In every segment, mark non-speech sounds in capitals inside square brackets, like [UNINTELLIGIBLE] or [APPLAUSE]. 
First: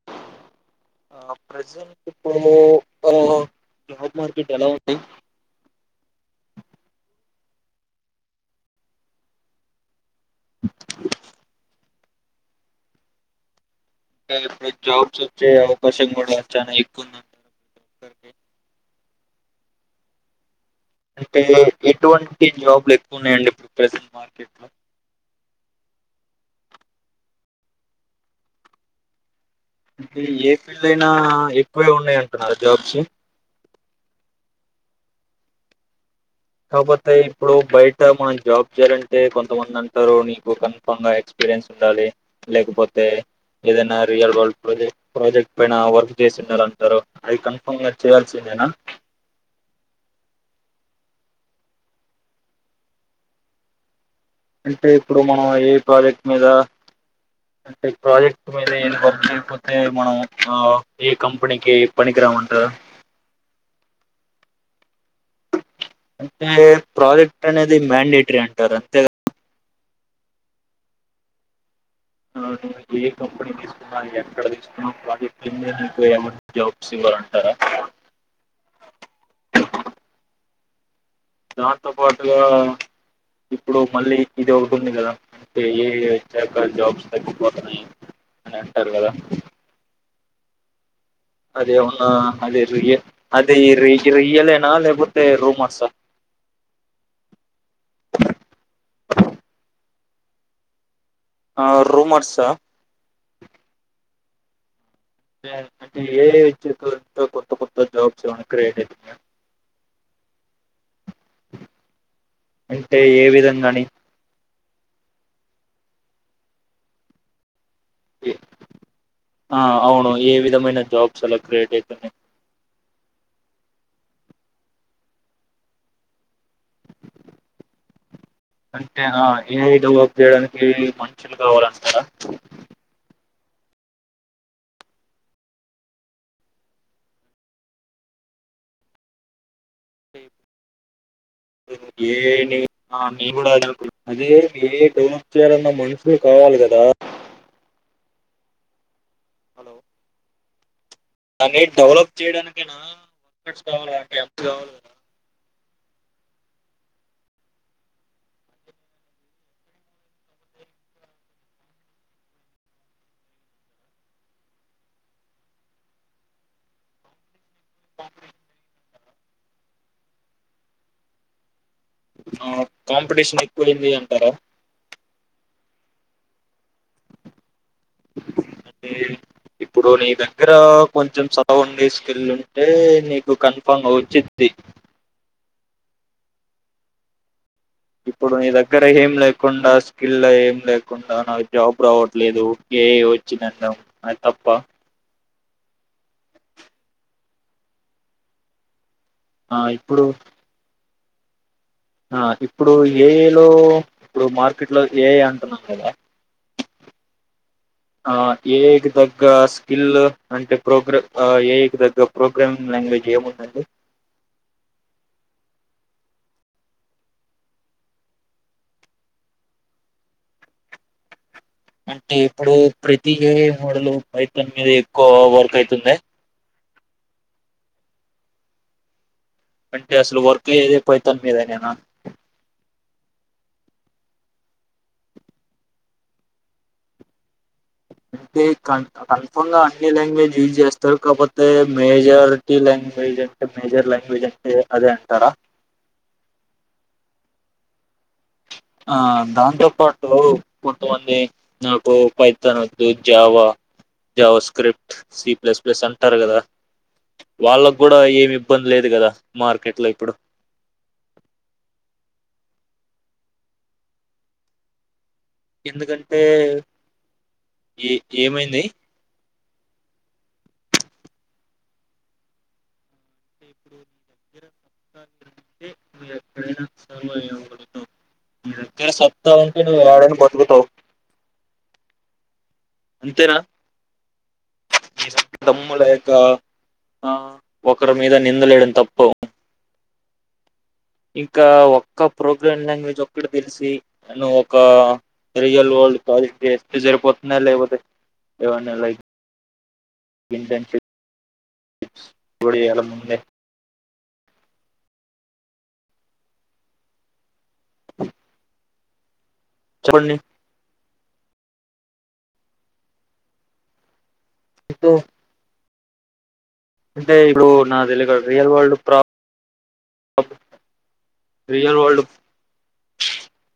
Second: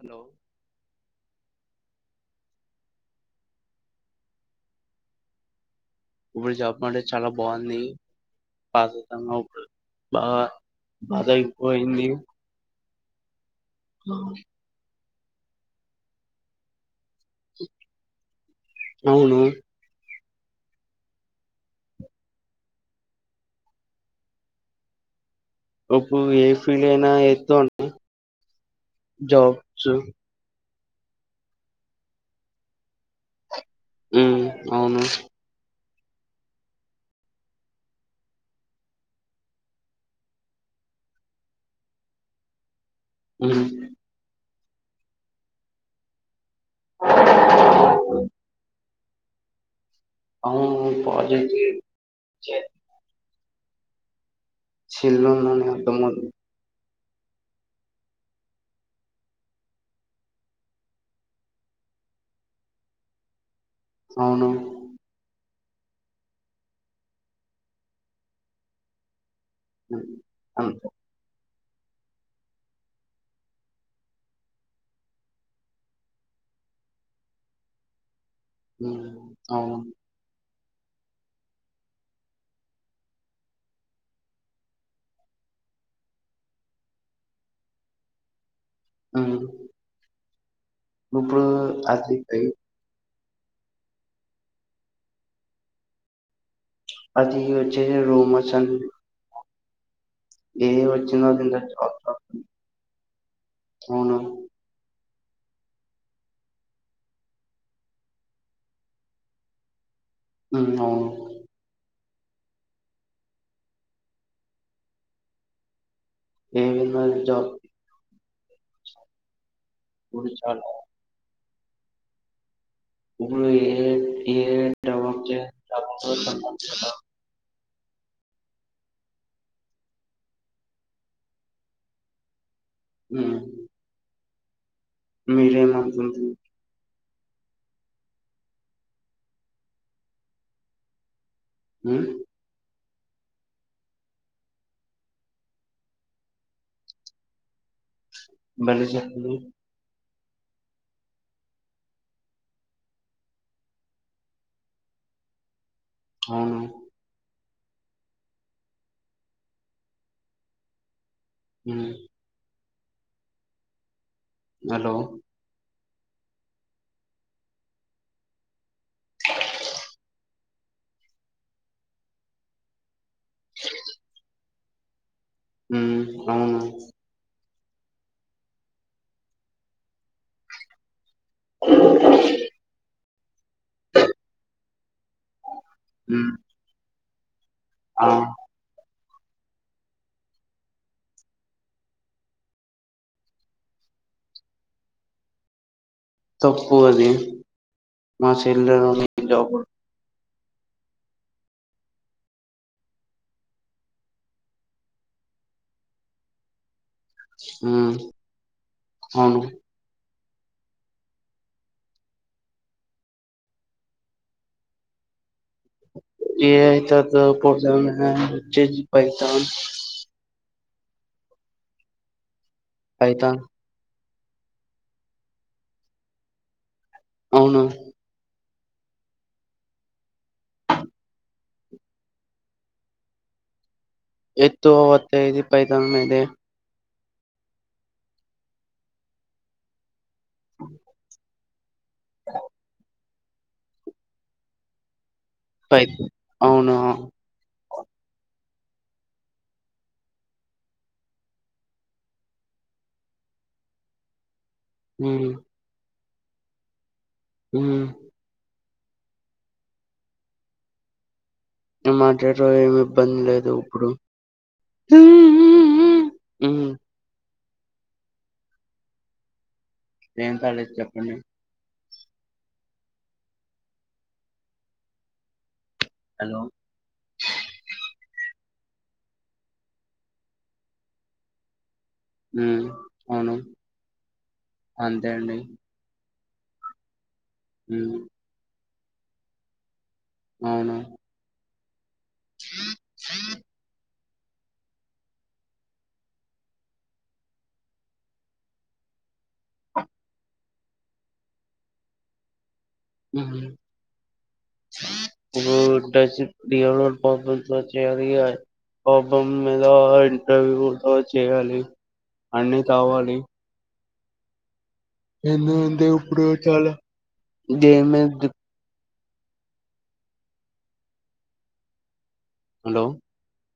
Hello ఆ present ఇప్పుడూ ఆ జాబ్ మార్కెట్ ఎలా ఉంది ఇప్పుడు జాబ్ అంటే చాలా బాగుంది బధతంగా ఇప్పుడు బాగా బాధ అయిపోయింది ప్పు చెప్ జాబ్ చేయ్ వచ్చే అవకాశం కూడా చానా ఎక్కువ ఉంది అవును అంటే ఎటువంటి జాబ్లు ఎక్కువన్నాయండి ఇప్పుడు ప్రజెంట్ మార్కెట్ లో ఇప్పుడు ఏ ఫీల్డ్ అయినా ఎస్తన్నా జాబ్ ఇది ఏ ఫిల్లు అయినా ఎక్కువే ఉన్నాయి అంటున్నారు జాబ్స్ మ్మ్ అవును కాకపోతే ఇప్పుడు బయట మనం జాబ్ చేయాలంటే కొంతమంది అంటారు నీకు కన్ఫా ఎక్స్పీరియన్స్ ఉండాలి లేకపోతే ఉమ్ తే ఎదనా రియల్ వాల్డ్ ప్రజెక్ ప్రాజెక్ట్ పైన వర్క్ చేసిండార అంటారు అది కన్ఫామ్ చేయాల్సిందేనా అవును పజతే చే అంటే ఇప్పుడు మనం ఉందని ఏ ప్రాజెక్ట్ అర్థమవుతుంది మీద అంటే ప్రాజెక్ట్స్ మీద ఏ వర్క్ చేయకపోతే మనం ఆ ఏ కంపెనీకి పనికిరామంటారు అవును అంటే ప్రాజెక్ట్ అనేది మ్యాండేటరీ అంటారు అంతేగా మ్మ్ అవున్ స ఏ కంపెనీ తీసుకున్నా ఎక్కడ తీసుకున్నా ప్రాజెక్ట్ంది నాకు ఏమ జాబ్స్ ఇవ్వరుంటారా మ్మ్ అవును దాంతో పాటుగా ఇప్పుడు మళ్ళీ ఇది ఒకటింది కదా అంటే ఏ చ జాబ్స్ తగ్గిపోతున్నాయి అని అంటారు కదా ఉమ్ ఇప్పుడు అదే అవున్న అది అదే రుయ అదే ఇ ర ఇ ఇయలేనా అ లే మతే రూ మసా అది వచ్చ రోమసన్ ఏ వచ్చ చి త ఆ చత్ర రూమర్సా అవున అంటే ఏ ఐ వచ్చాక కొత్త కొత్త జాబ్స్ ఎమన్నా క్రియేట్ అయితున్నాయా ఉ అవును అంటే ఏ విధంగా అని ఏవన్న జాబ్ ఏ ఆ అవును ఇప్పుడు ఏ చాలా విధమైన జాబ్స్ అల రేట్ అయితేనే [UNINTELLIGIBLE] అంటే ఆ ఏ ఐ డెవలప్ చేయడానికి మనుషులు కావాలంటారా ఉ మీరేమంటారు ఉమ్ ఏఐ ని ఆ మీ కూడా అదే అనుకున్నాం అదే ఏ ఐ డెవలప్ చేయాలన్న మనుషులు కావాలి కదా వేలజ మ్ అని డెవలప్ చేయడానికైనా వర్కర్స్ కావాలి కదా క్యాప్స్ కావాలి కదా అవును హమ్ హలో [UNINTELLIGIBLE] ఆ కాంపిటీషన్ ఎక్కువైంది అంటరా ఉ అవునా అంటే ఇప్పుడు నీ దగ్గర కొంచెం చదువు ఉండి స్కిల్ ఉంటే నీ కన్ఫర్మ్ గా వచ్చిద్ది ఉమ్ ఆ ఇప్పుడు నీ దగ్గర ఏమి ఏం లేకుండా స్కిల్ ఏం లేకుండా నాకు జాబ్ రావట్లేదు ఏఐ వచ్చింది అనడం అది తప్ప తప్పు అది మా చెల్ల ఆ ఇప్పుడు ఆ ఇప్పుడు ఏఐ లో ఇప్పుడు మార్కెట్ లో ఏఐ అంటున్నాం కదా ఉమ్ ఆ ఏఐ తగ్గ అవును స్కిల్ అంటే ప్రోగ్రా ఏఐ తగ్గ ప్రోగ్రామింగ్ లాంగ్వేజ్ ఏముందండి ఏఐ తగ్గ ప్రోగ్రాం లాంగ్వేజ్ వచ్చేసి పైథాన్ అంటే ఇప్పుడు ప్రతిది పైథాన్ ఏఐ మోడల్ పైథాన్ మీద ఎక్కువ వర్క్ అయితుంద అవును అంటే అసలు వర్క్ ఏఐ పైథాన్ మీదనేనా ఎక్కువ వర్క్ అయ్యేది పైథాన్ మీదే అంటే కన్ కన్ఫంగా అన్ని లాంగ్వేజ్ డీల్ చేస్తారు కాపో తే మెజారిటీ లాంగ్వేజె మేజర్ లాంగ్వేజ్ అంటే అదంటారా పై అవును ఆ దాంతో పాటు కొంతమంది నాకు పైతాన్ వద్దు జావ జావస్ స్క్రిప్ట్ ఉమ్ సి ప్లస్ ప్లస్ అన్ టారు కదా వాళ్ళకు ఉమ్ కూడా ఏవి ఇబ్బంది లేదు కదా మార్కెట్ లో ఇప్పుడు మార్కెట్లో ఏమి ఇబ్బంది లేదు ఇప్పుడు హ్మ్ ఎందుకంటే ఏ ఏమైంది ఏం కాలేదు చెప్పండి ఫరిర మీ హలో ఎక్కడైనా [INAUDIBLE] కే సత్తా ఉంటే నువ్వు ఏడని బతుకుతావు మ్మ్షఅవును అంతేనా నీ అంతే అండి దగ్గర దమ్ము లేక ఆ ఒకరి హ్మ్ మీద నిందలేయడం తప్ పో అవును ఇంకా ఒ క్క ప్రోగ్రామ్ లాంగ్వేజ్ ఒక్కటి తెలిసి ను ఒక రియల్ వరల్డ్ ప్రాజెక్ట్ చేస్తు చేయపోతున్నా లేకపోతే ఏవన్నా లైక్ [UNINTELLIGIBLE] [UNINTELLIGIBLE] [UNINTELLIGIBLE] లో చెయ్యాలిగ గౌతమ్ మద చెప్పండి ఇంటర్వ్యూ చేయాలి అన్నీ కావాలి ఎన్ను దు ఇప్పుడు చాలా టే ఇప్పుడు నా దేని మీద తెలియక [UNINTELLIGIBLE] ది- రియల్ వరల్డ్ ప్ర రిజర్వుడ్ హలో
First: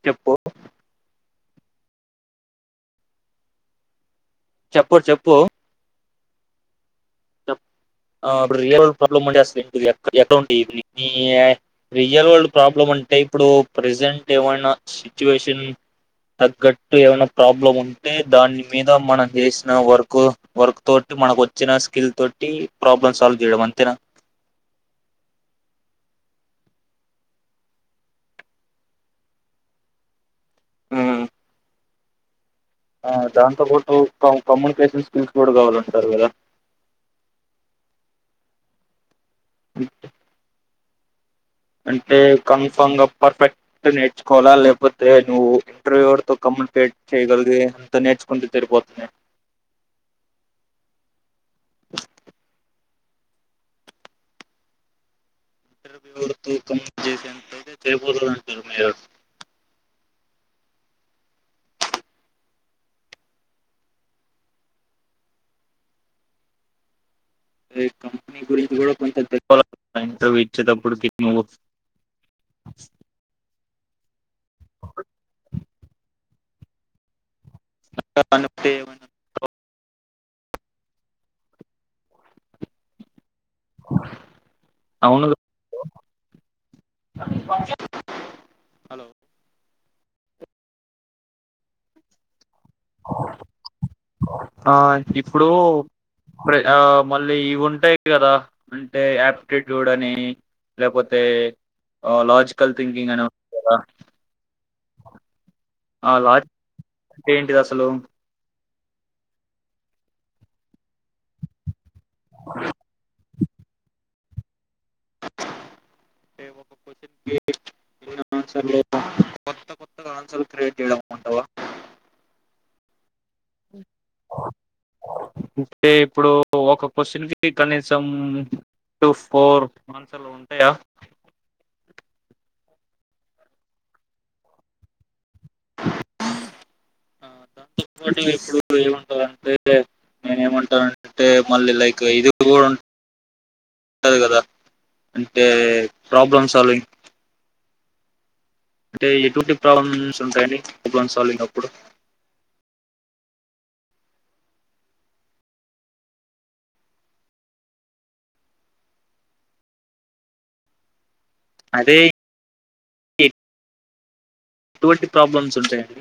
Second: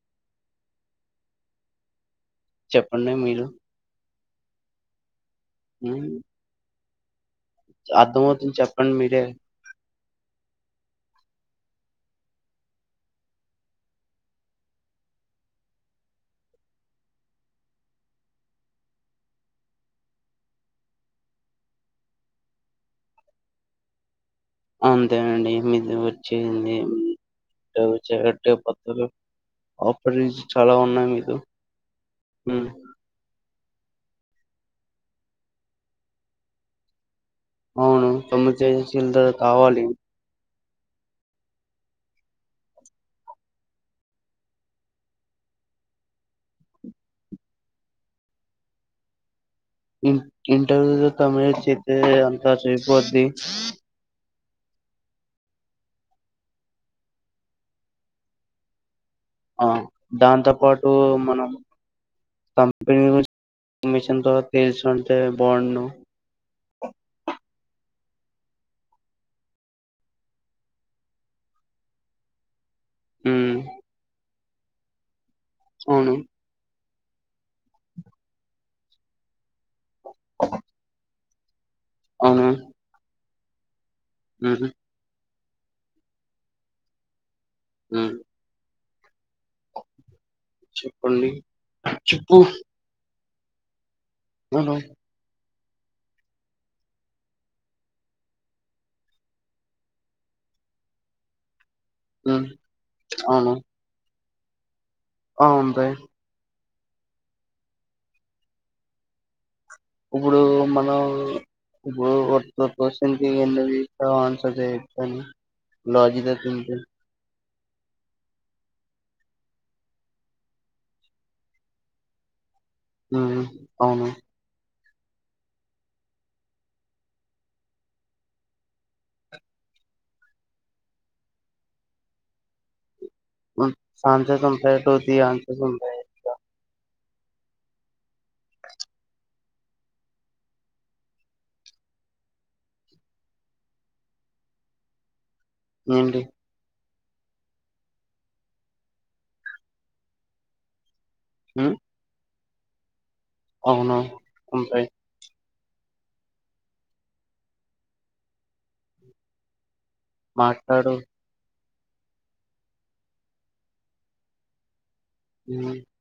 చెప్పు చెప్పండి మీరు చెప్పు చెప్పు హ్ చెప్ ఆ ఇప్పుడు రియల్ చెప్పండి మీరే ప్రాబ్లమ్ంటె అస్సలు ఏంటిది అప్ ఎక్కడూంటె ఈవి [UNINTELLIGIBLE] రియల్ వరల్డ్ ప్రాబ్లం అంటే ఇప్పుడు ప్రజెంట్ ఏమైనా సిచ్యువేషన్ తగ్గట్టు ఏమైనా ప్రాబ్లం ఉంటే దాని మీద మనం చేసిన వర్క్ వర్క్ తోటి మనకు వచ్చిన స్కిల్ తోటి ప్రాబ్లమ్ సాల్వ్ చేయడం. అంతేనా అంతేనండిది. మీది వర్క్ చేయండి. [UNINTELLIGIBLE] ఆపరేషన్ చాలా ఉన్నాయి ఉమ్. మీరు హ్ ఆ దాంతో పాటు క కమ్యూనికేషన్ స్కిల్స్ కూడా కావాలంటున్నరు గాదా అవును [UNINTELLIGIBLE] కావాలి అంటే కన్ఫామ్ గా పర్ఫెక్ట్ నేర్చుకోవాలా లేకపోతే నువ్వు ఇంటర్వ్యూతో కమ్యూనికేట్ చేయగలిగే అంత నేర్చుకుంటే తరిపోతుంద ఇంటర్వ్యూలో కమ్యూనికేట్ చెత్తే అంతా సరిపోద్ది. ఇంటర్వ్యూతో కమ్యూనికేట్ చెత్తే సరిపోతది. అంటున్నారు మీరు ఆ దాంతో పాటు మనం కంపెనీ ఇన్ఫ ర్మేషన్ తెలిసుంటే బాగుండును. కంపేనీ గురించి కూడా కొంచెం తెల్వల ఇంటర్వ్యూ ఇచ్చేటప్పుడుకి [UNINTELLIGIBLE] ఉమ్ అవును [UNINTELLIGIBLE] అవున హ్ హు హలో ఉమ్ హలో చెప్పండి అ చెప్పు ఆ అవును ఇప్ ఇప్పుడు ఆ మళ్ళీ ఇవి ఉంటాయి కదా అంటే ఆయాప్టిట్యూడ్ అని లేకపోతే ఆ ఉమ్ లాజికల్ థింకింగ్ అనే ఉంది కాదా అ ఉంటాయి లాజిక్ ఏంటిది అసలు ఇప్పుడు మనం అంటే ఒక [UNINTELLIGIBLE] [UNINTELLIGIBLE] [UNINTELLIGIBLE] కొత్త కొత్తగా ఆన్సర్ క్రియేట్ చేయడం ఉంటావా హ్ అవును అంటే ఇప్పుడు ఒక క్వశ్చన్కి కనీసం టూ ఫోర్ ఆన్సర్లు ఉంటాయా. [UNINTELLIGIBLE] [UNINTELLIGIBLE] ఆ దాంతోపాటు ఇప్పుడు ఏమంటారంటే నేను ఏమంటానంటే మళ్ళీ లైక్ ఇది కూడా ఉ ఉంటంది కదా తే ఏంటి ప్రాబ్లమ్ సాల్వింగ్ అంటే ఎటువంటి ప్రాబ్లమ్స్ ఉంటాయి అండి. అన్ సాలింగ్ అప్పుడు ఉమ్ అవును ఉంటాయి మాట్లాడు అదే ఎటువంటి ప్రాబ్లమ్స్ ఉమ్ ఉంటాయండి.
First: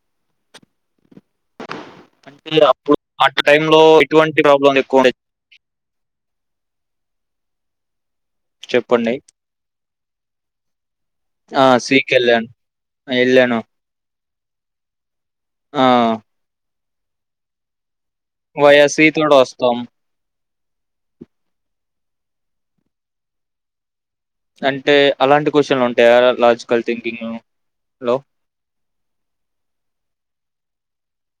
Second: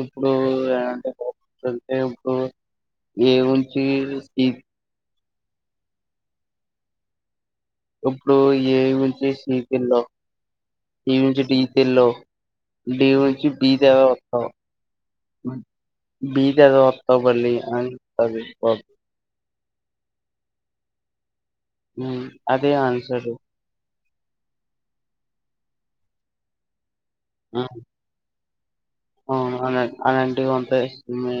ఇప్పుడు అంటే అంటే ఇప్పుడు అంటే అప్పుడు ఏ అటు టైమ్ లో నుంచి ఎటువంటి సి ప్రాబ్లం ఎక్కువ ఉండవి ఇప్పుడు ఏ చెప్పండి నుంచి సి కెళ్ళు ఈ నుంచి డి ఆ కెళ్ళు సీకి వెళ్ళాను డి నుంచి వెళ్ళాను బీ కావ్ ఆ హు ఆ బీ దగ్గ అబర్లి అనీ వయ సీ తోడు వస్తాం. హు అదే ఆన్సర్ అంటే అలాంటి క్వశ్చన్లు ఉంటాయా లాజికల్ థింకింగ్‌లో? ఆ అవును అన ఉంటాయి మే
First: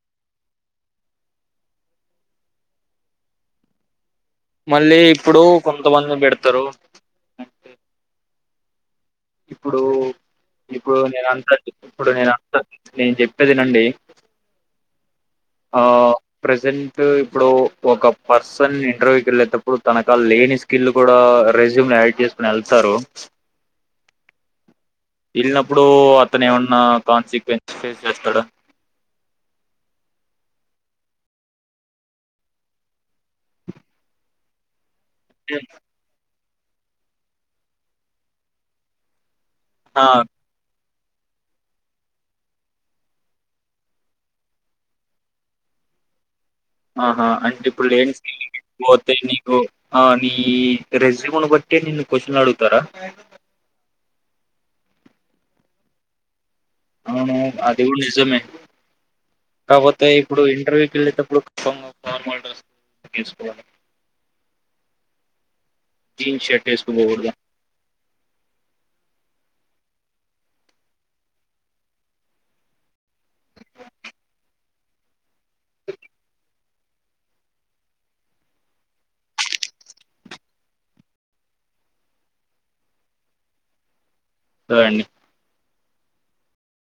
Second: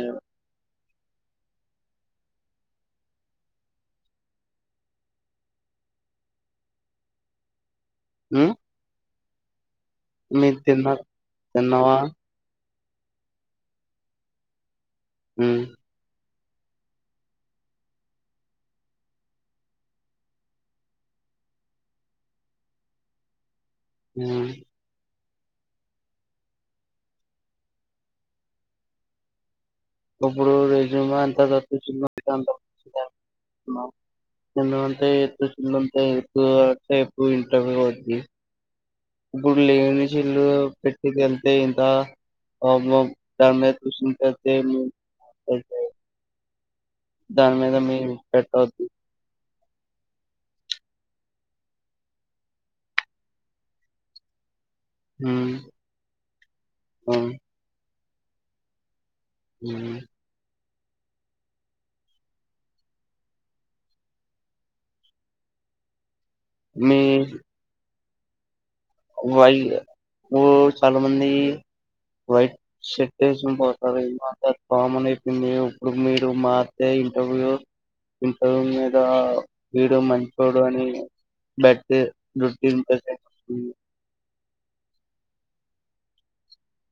మళ్ళీ ఇప్పుడు కొంతమందిని పెడతారు ఉ ఇప్పుడు ఇప్పుడు నేను అంటాది తిన్నావా ఇప్పుడు నేను అంటాను నేను చెప్పేదినండి. ఉమ్ ఆ ప్రజెంట్ ఇప్పుడు ఒక పర్సన్ ఇంటర్వ్యూకి వెళ్ళేటప్పుడు తనకాడ లేని స్కిల్ కూడా రెజ్యూమ్ లో యాడ్ చేసుకుని వెళ్తారు. ఉ వెళ్ళినప్పుడు అతను ఏమన్నా కాన్సిక్వెన్స్ ఫేస్ చేస్తాడు ఇప్పుడు రెజ్యూమ్ లో అంత తప్పించుకున్న చిన్న అ [UNINTELLIGIBLE] [UNINTELLIGIBLE] రేపు ఇంటర్వ్యూ ఉంది. ఇప్పుడు ఆ! లేని చెల్లు పెట్ [UNINTELLIGIBLE] ఆహా అంటే ఇప్పుడు లేని స్కిల్ ఏం పెట్టవద్దు పోతే నీకు ఆ మీ రెజ్యూమ్ను బట్టి నిన్ను క్వశ్చన్ అడుగుతారా మ్మ్ అవును అది కూడా నిజమ్ జమే ఉమ్, కాకపోతే ఇప్పుడు ఇంటర్వ్యూ వెళ్ళేటప్పుడు కచ్చితంగా ఫార్మల్ డ్రస్ తీసుకోవాల జీన్స్ షర్ట్ ఏసుకొని మీ పోకూడద వైల్డ్ మ్మ్ చాలా మంది వైట్ షర్ట్ వేసుకొని పోతారు మా కామన్ అయిపోంది ఇప్పుడు మీరు మార్తే ఇంటర్వ్యూ ఇంటర్వ్యూ మీద వీడు మంచోడు అని [INAUDIBLE] కదండి